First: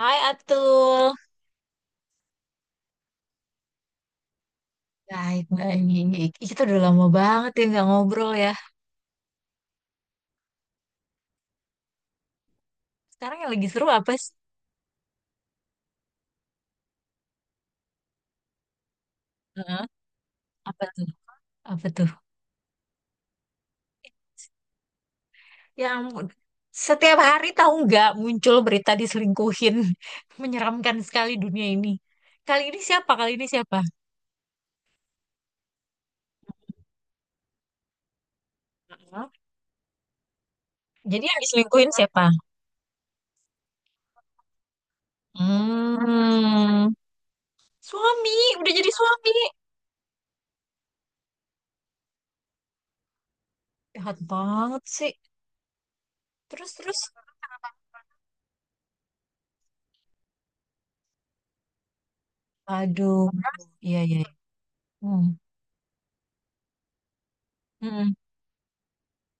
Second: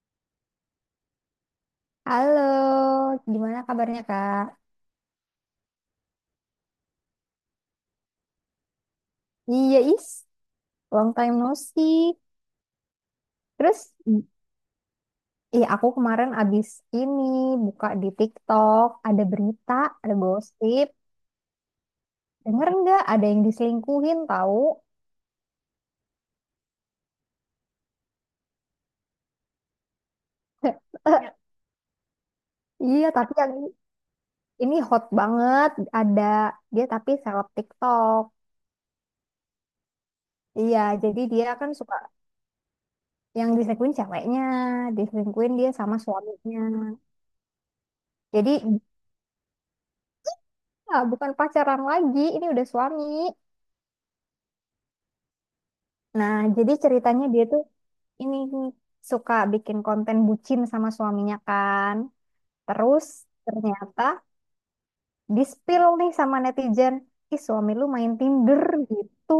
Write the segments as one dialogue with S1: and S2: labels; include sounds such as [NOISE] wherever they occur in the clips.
S1: Hai Atul.
S2: Halo, gimana kabarnya Kak?
S1: Baik, baik. Ih, kita udah lama banget ya nggak ngobrol ya.
S2: Iya is, long time no see.
S1: Sekarang yang lagi seru
S2: Terus,
S1: apa sih?
S2: iya aku kemarin abis ini buka di TikTok, ada berita,
S1: Heeh.
S2: ada
S1: Apa
S2: gosip.
S1: tuh? Apa tuh?
S2: Denger nggak ada yang diselingkuhin tahu?
S1: Yang setiap hari tahu nggak muncul berita diselingkuhin. [LAUGHS] Menyeramkan sekali
S2: [LAUGHS]
S1: dunia ini. Kali ini
S2: Iya,
S1: siapa? Kali
S2: tapi
S1: ini
S2: yang
S1: siapa?
S2: ini hot banget. Ada dia tapi seleb TikTok.
S1: Heeh.
S2: Iya, jadi
S1: Jadi yang
S2: dia kan
S1: diselingkuhin
S2: suka
S1: siapa?
S2: yang diselingkuhin ceweknya, diselingkuhin dia sama suaminya.
S1: Hmm. Suami,
S2: Jadi,
S1: udah jadi suami.
S2: ya, bukan pacaran lagi, ini udah suami.
S1: Jahat banget sih.
S2: Nah,
S1: Terus,
S2: jadi
S1: terus.
S2: ceritanya dia tuh ini suka bikin konten bucin sama suaminya kan. Terus
S1: Aduh. Iya,
S2: ternyata
S1: iya.
S2: di-spill nih sama netizen, ih suami lu
S1: Hmm.
S2: main Tinder gitu.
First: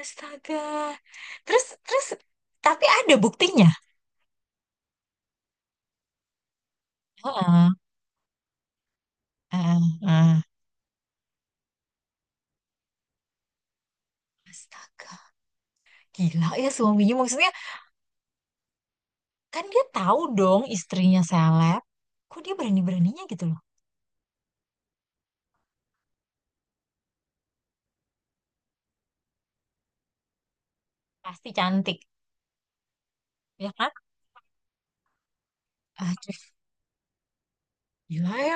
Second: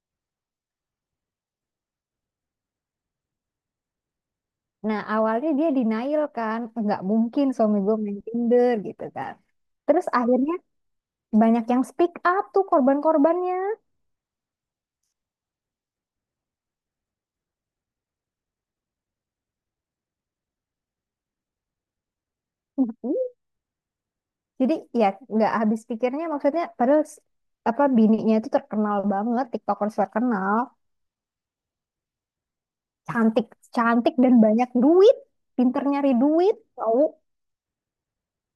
S1: Astaga. Terus, terus, tapi ada buktinya.
S2: Nah, awalnya dia denial kan, nggak mungkin
S1: Heeh,
S2: suami gue main Tinder gitu kan.
S1: heeh,
S2: Terus
S1: heeh.
S2: akhirnya banyak yang speak up tuh korban-korbannya.
S1: Astaga. Gila ya suaminya. Maksudnya kan dia tahu dong istrinya seleb. Kok dia
S2: Mhm.
S1: berani-beraninya gitu loh.
S2: Jadi ya nggak habis pikirnya maksudnya padahal apa bininya itu terkenal banget, TikTokers terkenal.
S1: Pasti cantik.
S2: Cantik
S1: Ya kan?
S2: cantik dan banyak duit, pinter nyari
S1: Aduh,
S2: duit tahu
S1: gila ya.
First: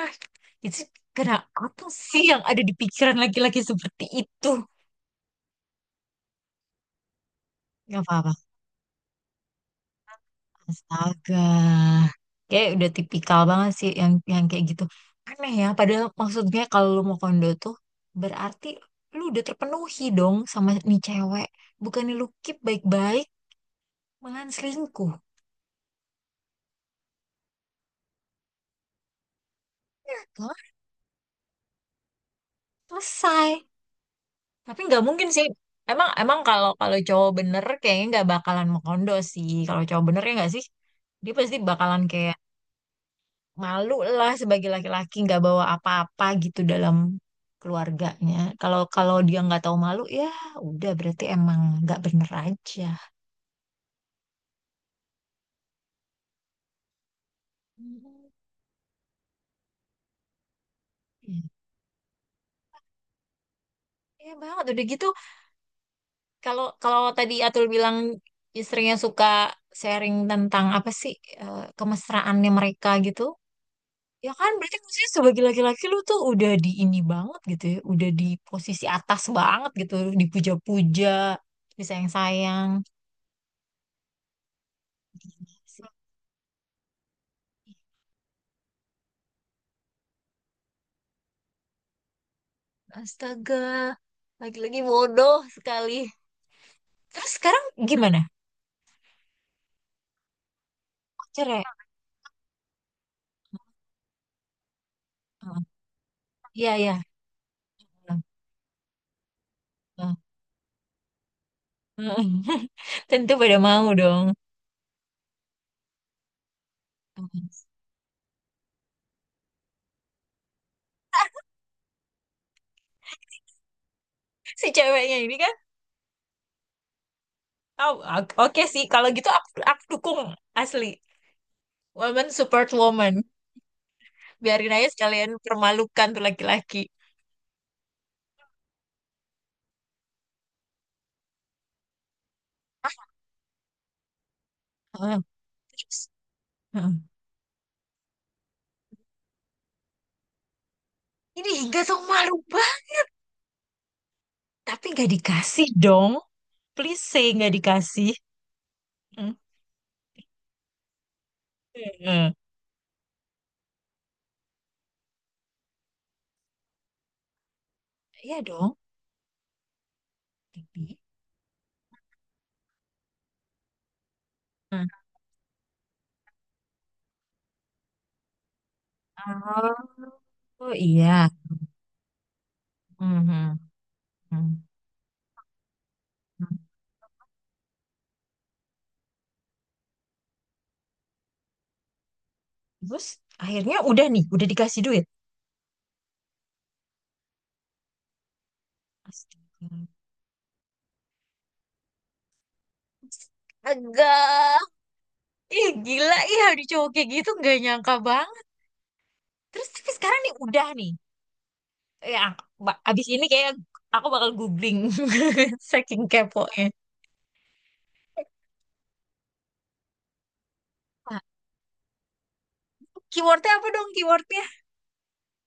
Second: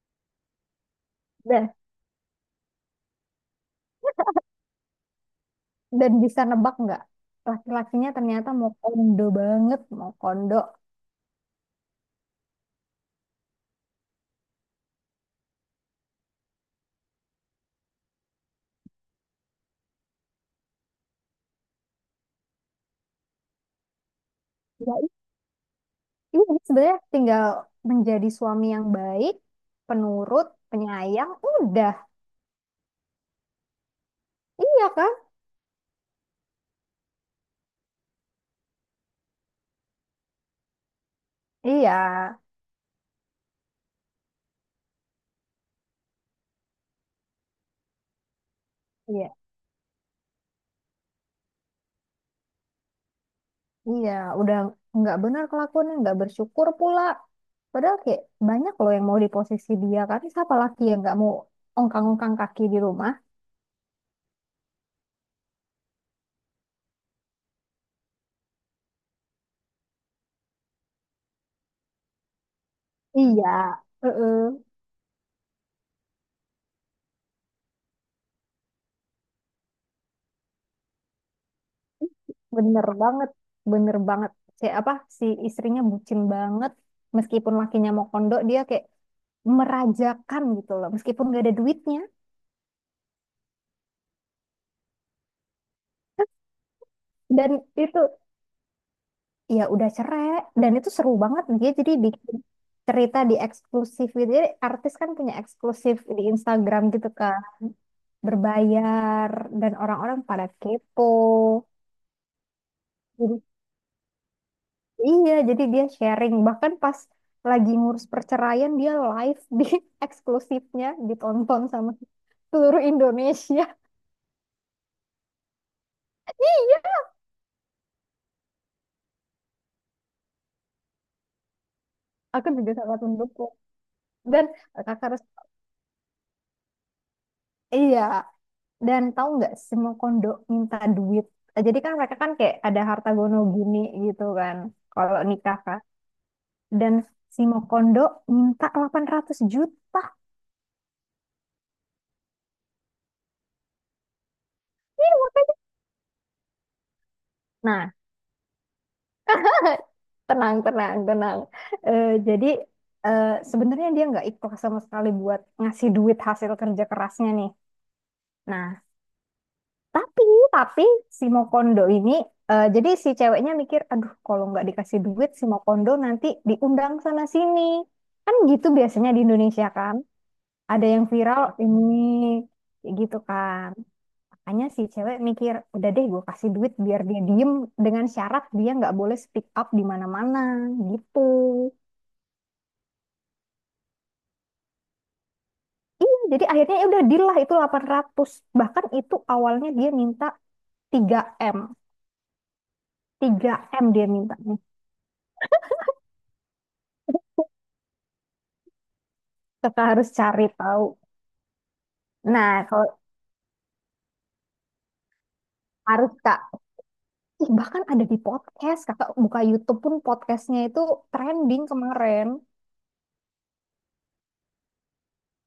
S1: Itu kena
S2: dah.
S1: apa sih yang ada di pikiran laki-laki seperti itu?
S2: Dan bisa nebak nggak,
S1: Gak
S2: laki-lakinya
S1: apa-apa.
S2: ternyata mau kondo banget, mau kondo.
S1: Astaga. Kayak udah tipikal banget sih yang kayak gitu. Aneh ya, padahal maksudnya kalau lu mau kondo tuh berarti lu udah terpenuhi dong sama nih cewek. Bukannya lu keep baik-baik, malah
S2: Ya
S1: selingkuh.
S2: itu sebenarnya tinggal menjadi suami yang baik,
S1: Ya,
S2: penurut,
S1: toh,
S2: penyayang udah,
S1: selesai. Tapi
S2: iya
S1: nggak
S2: kan.
S1: mungkin sih. Emang emang kalau kalau cowok bener kayaknya nggak bakalan mau kondo sih. Kalau cowok bener ya nggak sih? Dia pasti
S2: Iya,
S1: bakalan kayak malu lah sebagai laki-laki nggak bawa apa-apa gitu dalam keluarganya. Kalau kalau
S2: iya
S1: dia nggak tahu malu ya udah berarti emang nggak bener aja.
S2: iya udah nggak benar kelakuannya, nggak bersyukur pula padahal kayak
S1: Hmm.
S2: banyak loh yang mau di posisi dia kan, siapa laki yang nggak mau ongkang-ongkang kaki di rumah.
S1: Iya banget udah gitu kalau kalau tadi Atul bilang istrinya suka sharing tentang apa sih kemesraannya mereka gitu.
S2: Iya.
S1: Ya
S2: Heeh.
S1: kan berarti maksudnya sebagai laki-laki lu tuh udah di ini banget gitu ya, udah di posisi atas banget gitu, dipuja-puja, disayang-sayang.
S2: Bener banget, bener banget. Si apa si istrinya bucin banget. Meskipun lakinya mau kondo, dia kayak merajakan gitu loh. Meskipun gak ada duitnya.
S1: Astaga, lagi-lagi bodoh sekali. Terus
S2: Dan
S1: sekarang
S2: itu
S1: gimana?
S2: ya udah cerai. Dan itu seru banget.
S1: Cerai?
S2: Dia jadi bikin cerita di eksklusif gitu. Jadi artis kan punya
S1: Oh,
S2: eksklusif di
S1: iya,
S2: Instagram
S1: iya.
S2: gitu kan.
S1: Oh,
S2: Berbayar dan
S1: oh.
S2: orang-orang pada kepo.
S1: [LAUGHS] Tentu
S2: Jadi
S1: pada mau dong.
S2: Iya, jadi dia sharing. Bahkan pas lagi ngurus perceraian, dia live di [LAUGHS] eksklusifnya ditonton sama seluruh Indonesia. [LAUGHS]
S1: Si ceweknya ini kan,
S2: Iya,
S1: oh, oke sih. Kalau gitu aku dukung asli. Woman
S2: aku
S1: support
S2: juga sangat
S1: woman.
S2: mendukung. Dan
S1: Biarin aja
S2: kakak harus,
S1: sekalian permalukan tuh laki-laki.
S2: iya. Dan tahu nggak semua kondo minta duit. Jadi kan mereka kan kayak ada harta gono gini gitu kan. Kalau
S1: Heeh.
S2: nikah kan.
S1: Terus, heeh.
S2: Dan si Mokondo minta 800 juta.
S1: Ini hingga sama malu. Tapi nggak dikasih dong. Please say nggak
S2: Nah,
S1: dikasih. Hmm.
S2: tenang, tenang, tenang. Eh,
S1: Heeh.
S2: jadi eh, sebenarnya dia nggak ikhlas sama sekali buat ngasih duit hasil kerja kerasnya nih.
S1: Iya dong.
S2: Nah, tapi tapi
S1: Tapi,
S2: si Mokondo ini, eh, jadi si ceweknya mikir, aduh kalau nggak dikasih duit si Mokondo nanti diundang sana sini. Kan gitu biasanya di Indonesia kan,
S1: oh, oh
S2: ada yang
S1: iya.
S2: viral ini kayak gitu
S1: Mhm,
S2: kan.
S1: mhm.
S2: Makanya si cewek mikir, udah deh gue kasih duit biar dia diem dengan syarat dia nggak boleh speak up di mana-mana gitu.
S1: Terus akhirnya udah nih, udah dikasih duit.
S2: Iya, jadi akhirnya ya udah deal lah itu 800. Bahkan itu awalnya
S1: Astaga.
S2: dia minta 3M. 3M dia mintanya.
S1: Agak, ih gila, ih ada cowok kayak gitu nggak nyangka banget. Terus
S2: Kakak
S1: tapi
S2: harus
S1: sekarang nih
S2: cari
S1: udah
S2: tahu.
S1: nih. Ya,
S2: Nah, kalau
S1: abis ini kayak aku bakal googling [LAUGHS] saking
S2: harus Kak.
S1: keponya.
S2: Ih, bahkan ada di podcast. Kakak buka YouTube pun podcastnya itu
S1: Nah,
S2: trending kemarin.
S1: keywordnya apa dong keywordnya?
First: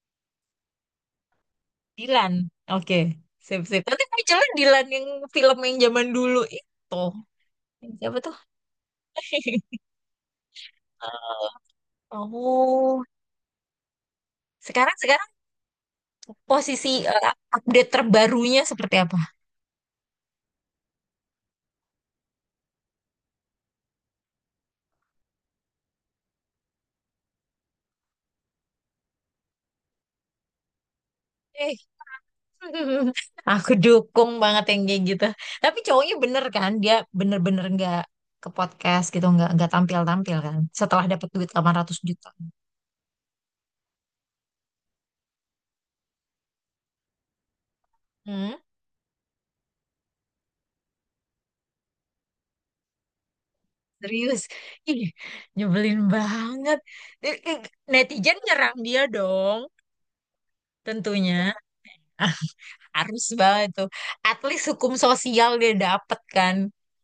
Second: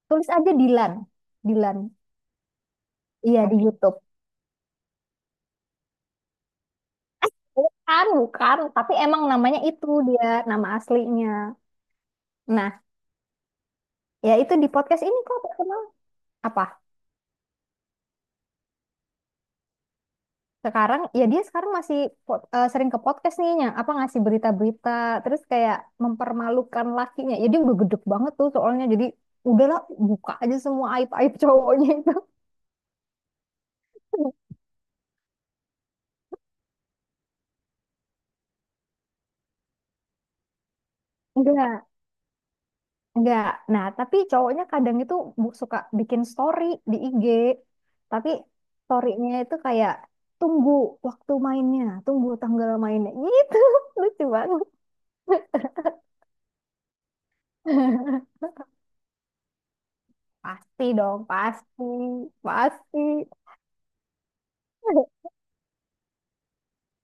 S2: Tulis aja Dilan. Dilan.
S1: Dilan. Oke,
S2: Iya, di
S1: sip sip.
S2: YouTube.
S1: Nanti munculnya Dilan yang film yang zaman dulu itu.
S2: Bukan,
S1: Siapa tuh?
S2: bukan. Tapi emang namanya
S1: [LAUGHS]
S2: itu dia, nama aslinya. Nah,
S1: Oh,
S2: ya itu di
S1: sekarang
S2: podcast ini
S1: sekarang
S2: kok terkenal. Apa?
S1: posisi update terbarunya seperti apa?
S2: Sekarang ya dia sekarang masih sering ke podcast nih yang apa ngasih berita-berita terus kayak mempermalukan lakinya, ya dia udah gedek banget tuh soalnya, jadi udahlah buka aja semua aib-aib
S1: Eh,
S2: cowoknya itu.
S1: [LAUGHS] aku dukung
S2: [LAUGHS]
S1: banget yang kayak gitu. Tapi cowoknya bener kan, dia bener-bener nggak ke podcast gitu, nggak tampil-tampil kan. Setelah dapat duit
S2: enggak
S1: 800 juta.
S2: enggak, nah tapi cowoknya kadang itu suka bikin story di IG, tapi
S1: Hmm,
S2: storynya itu kayak tunggu waktu mainnya, tunggu tanggal mainnya gitu. [LAUGHS] Lucu
S1: serius,
S2: banget.
S1: ih nyebelin banget. Eh, eh,
S2: [LAUGHS]
S1: netizen nyerang dia dong,
S2: Pasti dong,
S1: tentunya
S2: pasti, pasti.
S1: harus banget tuh. At least hukum
S2: [LAUGHS]
S1: sosial dia dapet kan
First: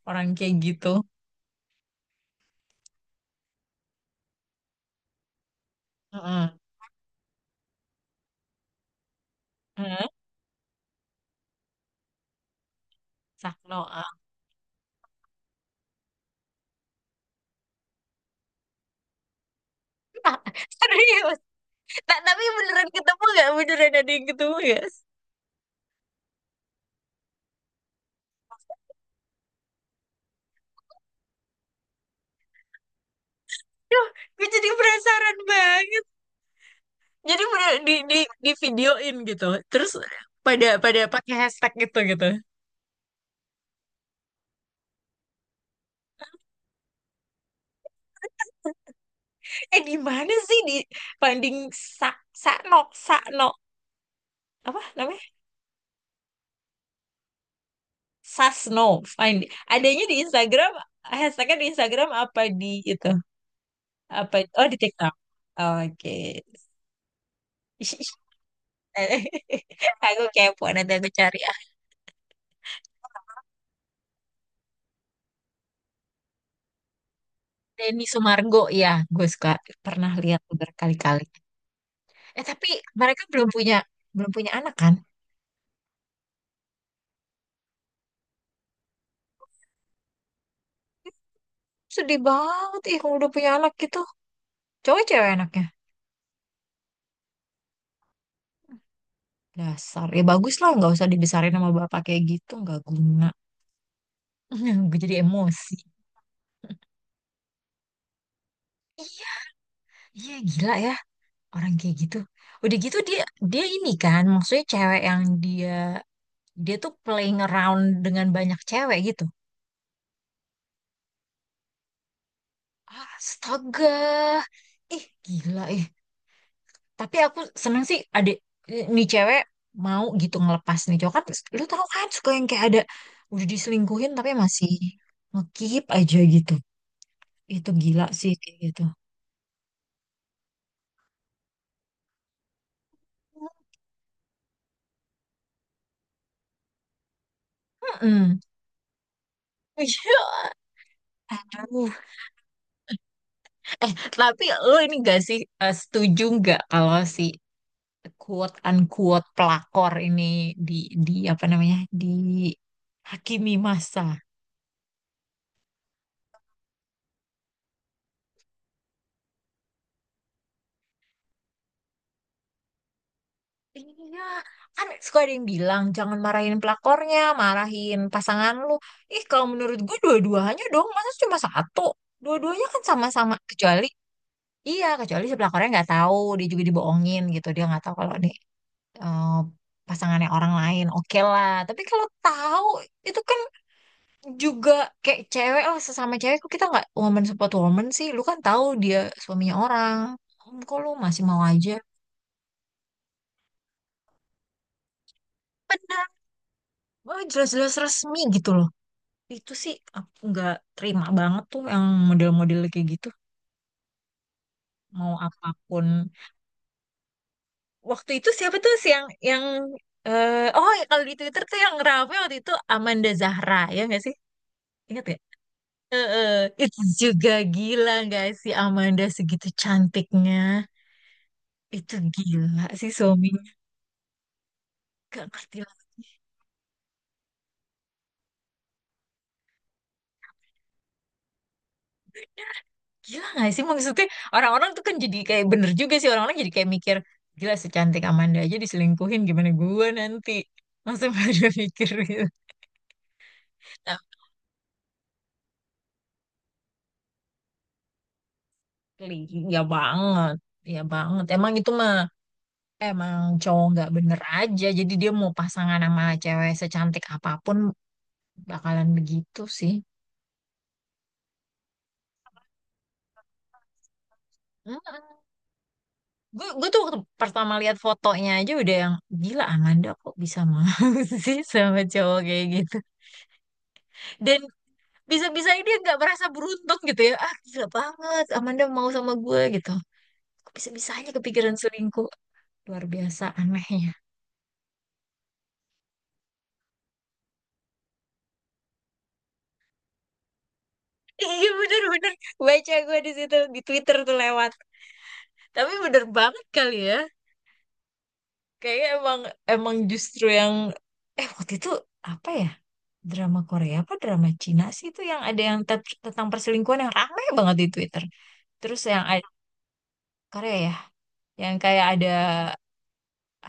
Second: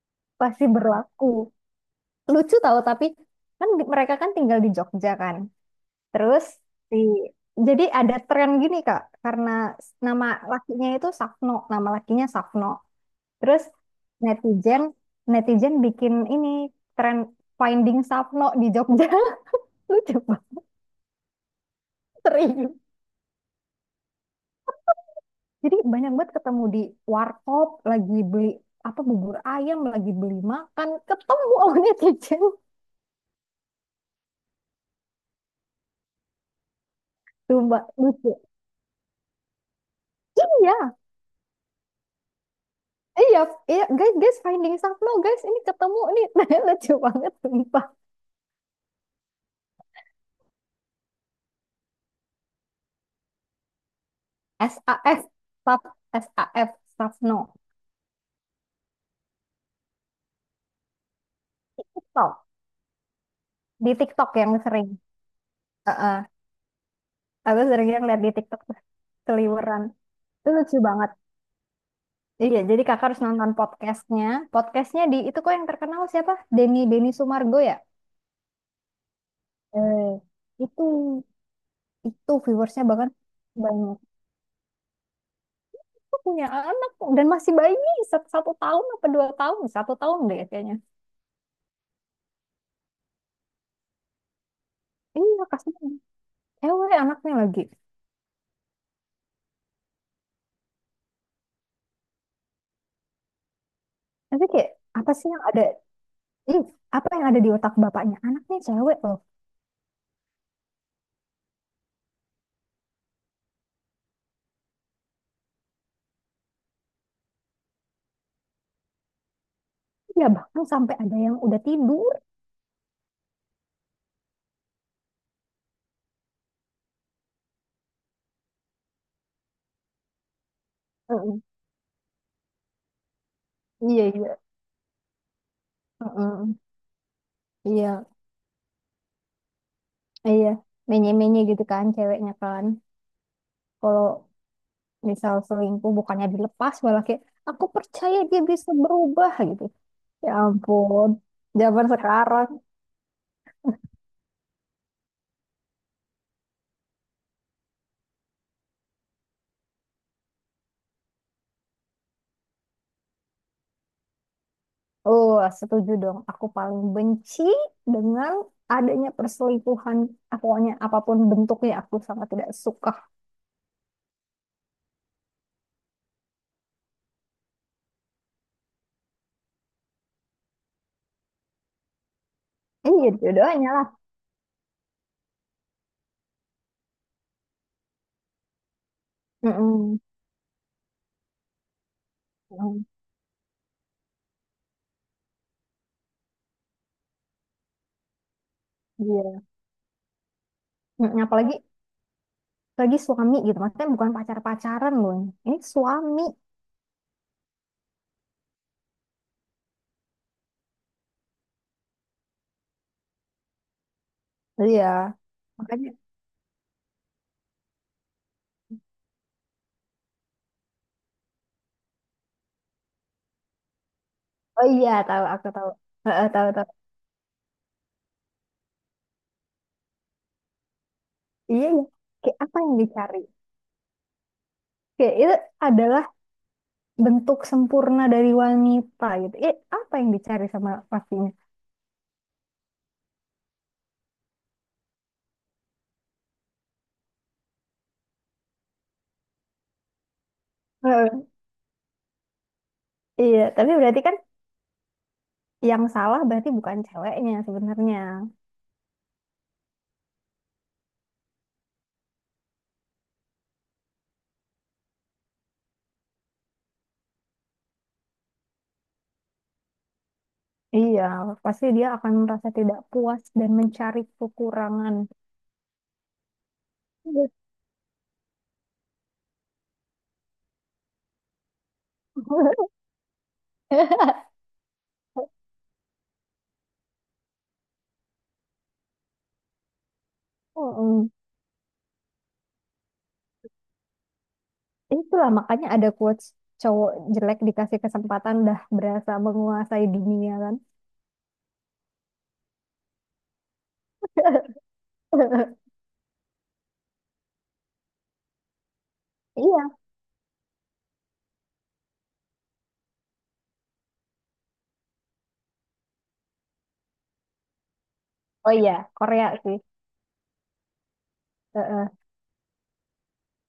S1: orang kayak
S2: Pasti
S1: gitu.
S2: berlaku. Lucu tahu tapi kan mereka kan tinggal di Jogja kan. Terus
S1: Heeh.
S2: di, jadi ada tren gini Kak karena
S1: Heeh.
S2: nama lakinya itu Safno, nama lakinya Safno. Terus
S1: Sakno. Ah.
S2: netizen, bikin ini tren, finding Safno di Jogja. [LAUGHS] Lucu
S1: [LAUGHS]
S2: banget,
S1: Serius. Tapi
S2: serius.
S1: beneran ketemu gak? Beneran ada yang ketemu gak?
S2: Jadi banyak banget ketemu di warkop lagi beli apa bubur ayam, lagi beli makan ketemu sama netizen.
S1: Duh, gue jadi penasaran banget. Jadi bener
S2: Coba,
S1: di di
S2: lucu.
S1: di videoin gitu. Terus pada
S2: Iya,
S1: pada pakai hashtag gitu gitu.
S2: iya, iya, guys, guys, finding stuff Sapno, guys, ini ketemu nih, [LAUGHS] lucu banget, sumpah.
S1: Eh di mana sih di finding sak Sakno Sakno apa namanya?
S2: SAF, Sap, SAF, Sapno.
S1: Sasno. Find adanya di Instagram, hashtagnya di
S2: Di
S1: Instagram
S2: TikTok,
S1: apa di itu?
S2: di TikTok
S1: Apa
S2: yang
S1: oh di
S2: sering.
S1: TikTok. Oke.
S2: Heeh. Aku sering lihat di TikTok tuh
S1: [LAUGHS]
S2: keliweran,
S1: Aku
S2: itu
S1: kepo
S2: lucu
S1: nanti aku
S2: banget.
S1: cari.
S2: Iya, jadi kakak harus nonton podcastnya, podcastnya di, itu kok yang terkenal siapa? Denny, Denny Sumargo ya?
S1: Denny Sumargo ya, gue suka pernah
S2: Eh,
S1: lihat
S2: itu,
S1: berkali-kali.
S2: itu
S1: Eh tapi
S2: viewersnya bahkan
S1: mereka belum punya
S2: banyak.
S1: belum punya anak kan?
S2: Aku punya anak kok, dan masih bayi, 1, 1 tahun apa 2 tahun, 1 tahun deh kayaknya.
S1: Sedih banget ih kalau udah punya anak gitu. Cowok ya cewek
S2: Iya,
S1: anaknya.
S2: kasihan. Cewek anaknya lagi.
S1: Dasar. Ya bagus lah nggak usah dibesarin sama bapak kayak gitu nggak guna.
S2: Tapi kayak
S1: [LAUGHS] Gue
S2: apa
S1: jadi
S2: sih yang ada?
S1: emosi.
S2: Ih, apa yang ada di otak bapaknya? Anaknya cewek loh.
S1: Iya, iya gila ya orang kayak gitu. Udah gitu dia dia ini kan maksudnya cewek yang dia dia tuh playing around dengan banyak cewek gitu.
S2: Ya bahkan sampai ada yang udah tidur.
S1: Astaga. Ih, gila ih. Tapi aku seneng sih adik nih cewek mau gitu ngelepas nih cowok kan
S2: Mm-mm.
S1: lu tahu kan suka yang kayak ada udah
S2: Iya,
S1: diselingkuhin tapi
S2: iya.
S1: masih ngekip aja gitu.
S2: Mm-mm.
S1: Itu gila
S2: Iya,
S1: sih kayak gitu.
S2: iya. Menye-menye gitu kan ceweknya kan. Kalau misal selingkuh bukannya dilepas, malah kayak aku percaya
S1: Mm-mm.
S2: dia bisa berubah gitu.
S1: Iya,
S2: Ya ampun. Zaman
S1: aduh.
S2: sekarang.
S1: Eh, tapi lu ini gak sih setuju nggak kalau si quote unquote pelakor ini di di apa namanya dihakimi masa?
S2: Oh, setuju dong. Aku paling benci dengan adanya perselingkuhan. Pokoknya apapun bentuknya aku sangat tidak suka.
S1: Iya, kan suka ada yang bilang jangan marahin pelakornya, marahin pasangan lu. Ih, kalau menurut gue dua-duanya dong, masa cuma satu? Dua-duanya kan
S2: Iya,
S1: sama-sama
S2: dua-duanya
S1: kecuali
S2: lah.
S1: iya, kecuali si pelakornya nggak tahu, dia juga dibohongin gitu, dia nggak tahu kalau nih eh,
S2: Mm-mm.
S1: pasangannya orang lain. Oke lah, tapi kalau tahu
S2: Mm-mm.
S1: itu kan juga kayak cewek lah sesama cewek kok kita nggak woman support woman sih. Lu kan tahu dia
S2: Iya.
S1: suaminya orang. Kok lu
S2: Mm-mm.
S1: masih mau
S2: Apalagi
S1: aja?
S2: lagi suami gitu. Maksudnya bukan pacar-pacaran loh. Ini
S1: Benar,
S2: suami.
S1: oh, jelas-jelas resmi gitu loh. Itu sih aku nggak terima banget tuh yang model-model kayak gitu.
S2: Iya.
S1: Mau apapun.
S2: Makanya.
S1: Waktu itu siapa tuh sih yang eh oh ya kalau di Twitter tuh yang rame waktu itu Amanda Zahra ya nggak sih?
S2: Oh iya,
S1: Ingat ya?
S2: tahu, aku tahu.
S1: Eh,
S2: Heeh,
S1: eh,
S2: tahu, tahu.
S1: itu juga gila nggak sih Amanda segitu cantiknya.
S2: Iya, iya.
S1: Itu
S2: Kayak apa
S1: gila
S2: yang
S1: sih
S2: dicari?
S1: suaminya.
S2: Kayak
S1: Gak
S2: itu
S1: ngerti lah.
S2: adalah bentuk sempurna dari wanita gitu. Eh, apa yang dicari sama pastinya?
S1: Gila gak sih maksudnya orang-orang tuh kan jadi kayak bener juga sih orang-orang jadi kayak mikir gila secantik Amanda aja diselingkuhin gimana gua nanti langsung
S2: Heeh.
S1: pada [LAUGHS] mikir gitu.
S2: Iya, tapi berarti kan yang salah berarti bukan ceweknya sebenarnya.
S1: Asli, ya banget, ya banget. Emang itu mah emang cowok nggak bener aja. Jadi dia mau pasangan sama cewek secantik apapun bakalan begitu sih.
S2: Iya, pasti dia akan merasa tidak puas dan mencari kekurangan.
S1: Mm-mm. Gue tuh waktu pertama lihat fotonya aja udah yang gila Amanda kok bisa mau [LAUGHS] sih sama cowok kayak
S2: Iya. [LAUGHS]
S1: gitu.
S2: [LAUGHS]
S1: Dan bisa-bisa dia nggak merasa beruntung gitu ya. Ah gila banget Amanda mau sama gue gitu. Kok
S2: Mm-mm.
S1: bisa-bisanya kepikiran selingkuh. Luar biasa anehnya.
S2: Itulah makanya ada quotes, cowok jelek dikasih kesempatan dah berasa menguasai dunia kan.
S1: Iya bener-bener baca gue di situ di Twitter tuh lewat.
S2: [LAUGHS]
S1: Tapi bener banget kali ya. Kayaknya emang
S2: Iya.
S1: emang justru yang waktu itu apa ya drama Korea apa drama Cina sih itu yang ada yang tentang perselingkuhan yang rame banget di Twitter.
S2: Oh iya,
S1: Terus yang
S2: Korea
S1: ada,
S2: sih.
S1: Korea ya, yang kayak
S2: Heeh.
S1: ada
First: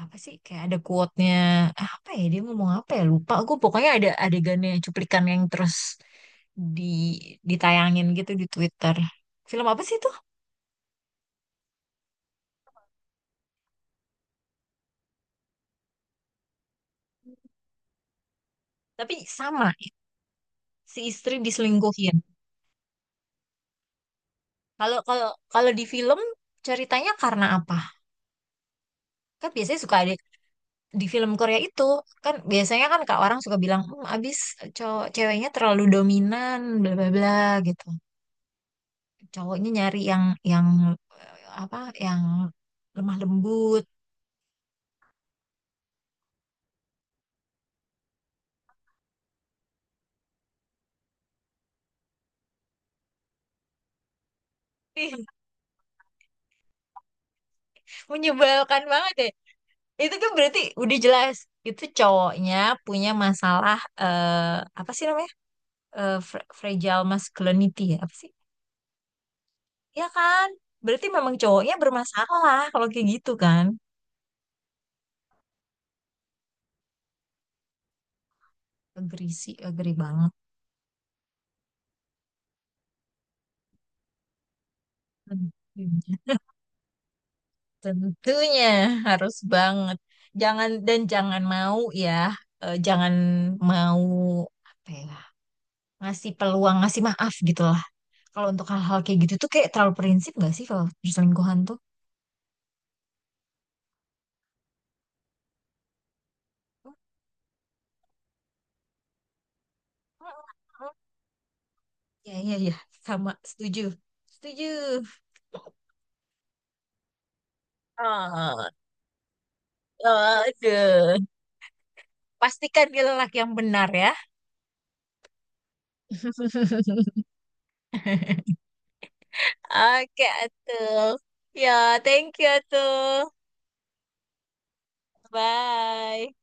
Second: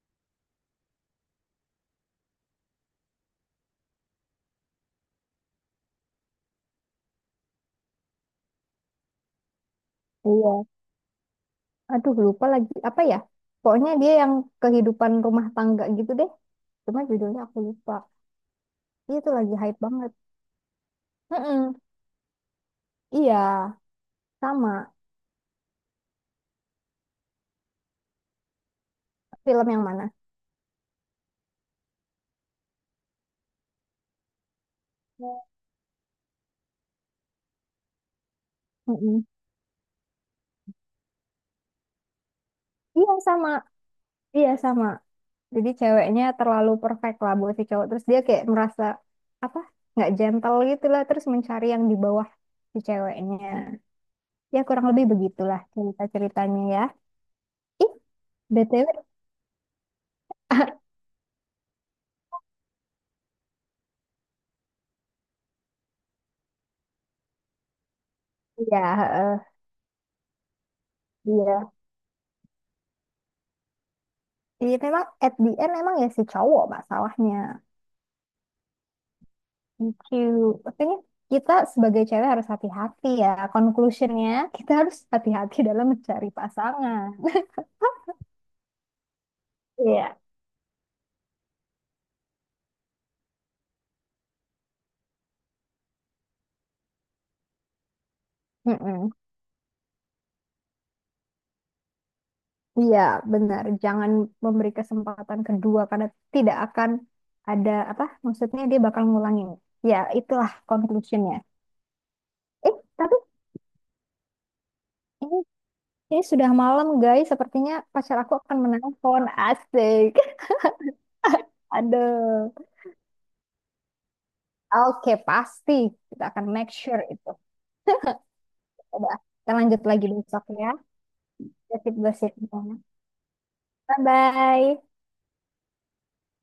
S1: apa sih kayak ada quote-nya ah, apa ya dia ngomong apa ya lupa gue pokoknya ada adegannya cuplikan yang terus di ditayangin gitu di Twitter. Film apa sih itu?
S2: Iya. Aduh lupa, lagi apa ya? Pokoknya dia yang kehidupan rumah tangga gitu deh. Cuma judulnya aku lupa.
S1: Tapi
S2: Itu lagi
S1: sama.
S2: hype banget.
S1: Si istri
S2: Mm.
S1: diselingkuhin.
S2: Iya, sama.
S1: Kalau kalau kalau di film ceritanya karena apa? Kan
S2: Film
S1: biasanya
S2: yang
S1: suka
S2: mana?
S1: ada di film Korea itu kan biasanya kan kak orang suka bilang hmm, abis cowok ceweknya terlalu dominan bla bla bla gitu.
S2: Mm.
S1: Cowoknya nyari yang eh, apa yang
S2: Iya
S1: lemah
S2: sama.
S1: lembut.
S2: Iya sama. Jadi ceweknya terlalu perfect lah buat si cowok. Terus dia kayak merasa apa? Nggak gentle gitu lah. Terus mencari yang di bawah si ceweknya. Ya kurang lebih
S1: Ih,
S2: begitulah cerita-ceritanya ya. Ih,
S1: menyebalkan
S2: BTW.
S1: banget ya. Itu kan berarti udah
S2: [LAUGHS]
S1: jelas itu cowoknya punya masalah apa sih namanya? Eh, fragile masculinity ya apa sih?
S2: Iya, heeh,
S1: Ya kan? Berarti memang
S2: iya.
S1: cowoknya bermasalah kalau kayak gitu kan?
S2: Iya memang at the end emang ya si cowok masalahnya.
S1: Agree sih, agree
S2: Lucu.
S1: banget.
S2: Makanya kita sebagai cewek harus hati-hati ya. Conclusionnya kita harus hati-hati dalam mencari
S1: Tentunya,
S2: pasangan.
S1: tentunya harus banget.
S2: Iya.
S1: Jangan dan jangan mau ya, jangan mau apa ya, ngasih peluang, ngasih maaf gitu lah. Kalau untuk hal-hal
S2: Mm-mm.
S1: kayak gitu tuh kayak terlalu prinsip gak sih kalau perselingkuhan tuh?
S2: Iya, benar. Jangan memberi kesempatan kedua karena tidak akan ada apa? Maksudnya dia bakal ngulangin. Ya, itulah conclusionnya.
S1: Ya, ya,
S2: Eh,
S1: ya,
S2: tapi
S1: sama setuju. Setuju.
S2: ini, ini sudah malam, guys. Sepertinya pacar aku akan
S1: Ah,
S2: menelpon. Asik.
S1: aduh.
S2: [LAUGHS] Aduh.
S1: Pastikan dia lelaki yang benar ya.
S2: Oke, pasti. Kita akan make sure itu.
S1: [LAUGHS] [LAUGHS]
S2: Coba kita lanjut lagi
S1: Oke,
S2: besok ya.
S1: atuh. Ya, thank you,
S2: Gosip-gosipnya.
S1: atuh.
S2: Bye-bye.
S1: Bye.